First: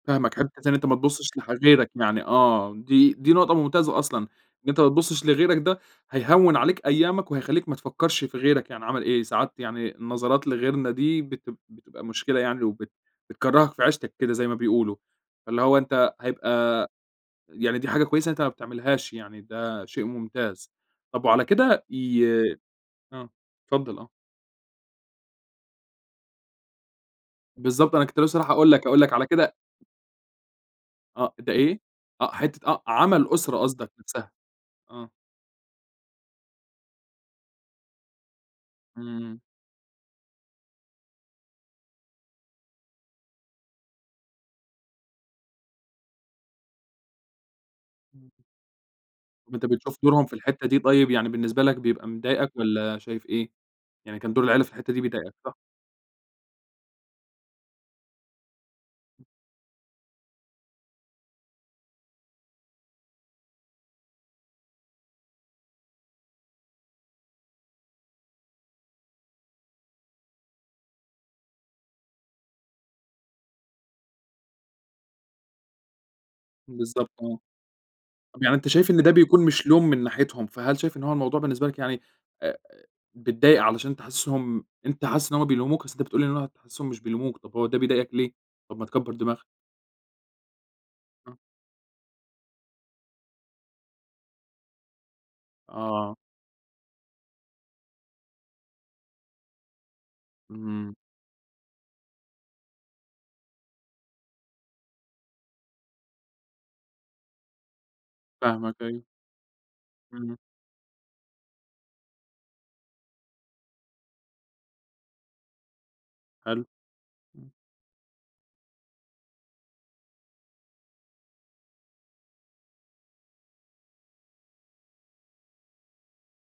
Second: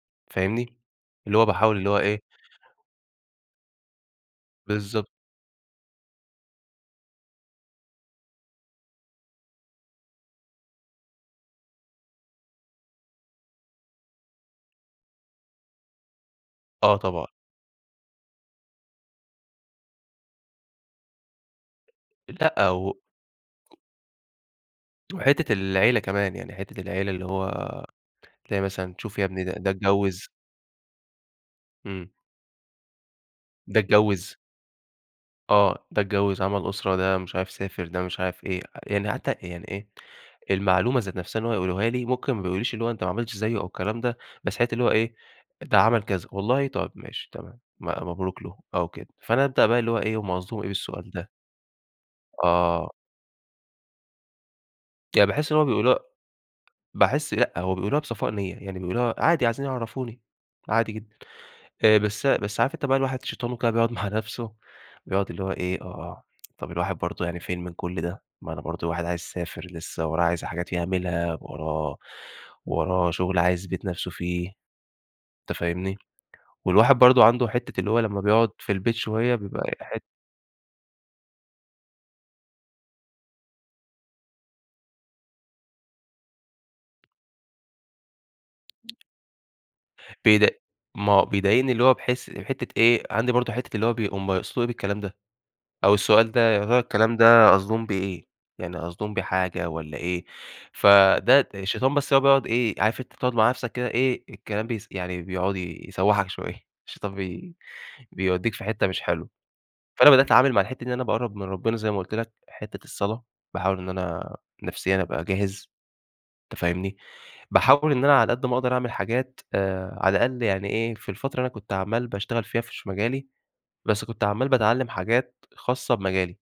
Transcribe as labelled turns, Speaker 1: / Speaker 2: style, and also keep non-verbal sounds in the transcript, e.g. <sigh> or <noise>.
Speaker 1: فاهمَك حتّة إن
Speaker 2: فاهمني؟
Speaker 1: أنت ما
Speaker 2: اللي
Speaker 1: تبُصّش
Speaker 2: هو
Speaker 1: لح
Speaker 2: باحاول اللي
Speaker 1: غيرك،
Speaker 2: هو إيه
Speaker 1: يعني آه دي دي نقطة ممتازة أصلًا، إن أنت ما
Speaker 2: بالضبط.
Speaker 1: تبُصّش لغيرَك ده هيهوّن عليك أيامَك وهيخلّيك ما تفكّرش في غيرك يعني عمل إيه، ساعات يعني النظرات لغيرنا دي بت بتبقى مشكلة يعني وبت بتكرّهك في عيشتَك كده زي ما بيقولوا، فاللي هو أنت هيبقى
Speaker 2: آه طبعًا.
Speaker 1: يعني دي حاجة كويسة إن أنت ما بتعملهاش يعني، ده شيء ممتاز، طب وعلى كده ي
Speaker 2: لأ و
Speaker 1: آه، اتفضّل آه.
Speaker 2: وحتّة العيلة كمان، يعني حتّة العيلة اللي هو
Speaker 1: بالضبط أنا كنت لسّه رايح
Speaker 2: تلاقي
Speaker 1: أقول لَك
Speaker 2: مثلًا
Speaker 1: أقول لَك
Speaker 2: شوف يا
Speaker 1: على
Speaker 2: ابني ده
Speaker 1: كده
Speaker 2: ده اتجوّز
Speaker 1: آه، ده إيه؟
Speaker 2: إمم.
Speaker 1: آه حتّة آه، عَمل أُسرة
Speaker 2: ده
Speaker 1: قصدَك نفْسها،
Speaker 2: اتجوّز
Speaker 1: آه.
Speaker 2: آه ده اتجوّز عمل أسرة ده مش عارف سافر ده مش عارف إيه، يعني حتّى
Speaker 1: إمم.
Speaker 2: يعني إيه، المعلومة ذات نفْسها إن هو يقولوها لي، ممكن ما بيقولوليش اللي هو أنت ما عملتش زيّه أو الكلام ده، بس حتّة اللي هو إيه ده عمل كذا والله طيب ماشي تمام، م مبروك له أو كده، فأنا أبدأ
Speaker 1: وأنت
Speaker 2: بقى اللي هو
Speaker 1: بتشوف
Speaker 2: إيه،
Speaker 1: دورهم
Speaker 2: هُم
Speaker 1: في
Speaker 2: قصدهم إيه
Speaker 1: الحتّة دي
Speaker 2: بالسؤال
Speaker 1: طيب
Speaker 2: ده؟
Speaker 1: يعني بالنسبة لَك بيبقى مضايقك،
Speaker 2: آه.
Speaker 1: والّا شايف إيه؟ يعني كان دور العيلة في الحتةّ دي
Speaker 2: يعني
Speaker 1: بيضايك
Speaker 2: باحس
Speaker 1: صح؟
Speaker 2: إن هُم بيقولوها باحس لأ هو بيقولوها بصفاء نية، يعني بيقولوها عادي عايزين يعرَّفوني عادي جدًا، آآ بس بس عارف أنت بقى الواحد شيطانه كده بيقعد مع نفْسه، بيقعد اللي هو إيه، آه طب الواحد برضه يعني فين من كلّ ده، ما أنا برضه الواحد عايز يسافر لسّه وراه عايز حاجات يعملها، وراه وراه شغل عايز يثبت نفْسه فيه، أنت فاهمني، والواحد
Speaker 1: بالضبط
Speaker 2: برضه
Speaker 1: آه،
Speaker 2: عنده حتّة اللي هو لمّا
Speaker 1: طب
Speaker 2: بيقعد
Speaker 1: يعني أنت
Speaker 2: في
Speaker 1: شايف
Speaker 2: البيت
Speaker 1: إن ده
Speaker 2: شوية
Speaker 1: بيكون مش
Speaker 2: بيبقى
Speaker 1: لوم
Speaker 2: حت
Speaker 1: من ناحيتهم، فهل شايف إن هو الموضوع بالنسبة لَك يعني آآ بتضايق علشان تحسّسهم أنت حاسس إن هم بيلوموك؟ أصل أنت بتقول لي إن هو <unintelligible> حاسسهم مش بيلوموك، طب هو ده بيضايقك ليه؟ طب ما تكبَّر دماغَك.
Speaker 2: بيد ما هو
Speaker 1: آه.
Speaker 2: بيضايقني اللي هو بحيث حتّة إيه، عندي برضه حتّة اللي هو بيق هُم يقصدوا إيه بالكلام ده؟ أو
Speaker 1: آه.
Speaker 2: السؤال ده يا ترى الكلام ده قصدهم بيه إيه، يعني قصدهم بيه حاجة والّا إيه؟
Speaker 1: إمم.
Speaker 2: فده الشيطان بس هو بيقعد إيه عارف أنت تقعد مع نفسَك كده إيه الكلام بيس يعني بيقعد يسوّحَك شوية الشيطان بي بيوديك في
Speaker 1: فاهمَك
Speaker 2: حتّة مش
Speaker 1: أيوه.
Speaker 2: حلوة فأنا بدأت
Speaker 1: إمم.
Speaker 2: أتعامل مع الحتّة دي إن أنا باقرب من ربنا زي ما قُلت لَك حتّة الصلاة باحاول إن أنا نفسيًا أبقى جاهز أنت
Speaker 1: حلو،
Speaker 2: فاهمني،
Speaker 1: إمم.
Speaker 2: باحاول إن أنا على قد ما أقدر أعمل حاجات آآ على الأقل يعني إيه، في الفترة أنا كنت عمّال باشتغل فيها في ش مجالي، بس كنت عمّال باتعلّم حاجات خاصّة بمجالي.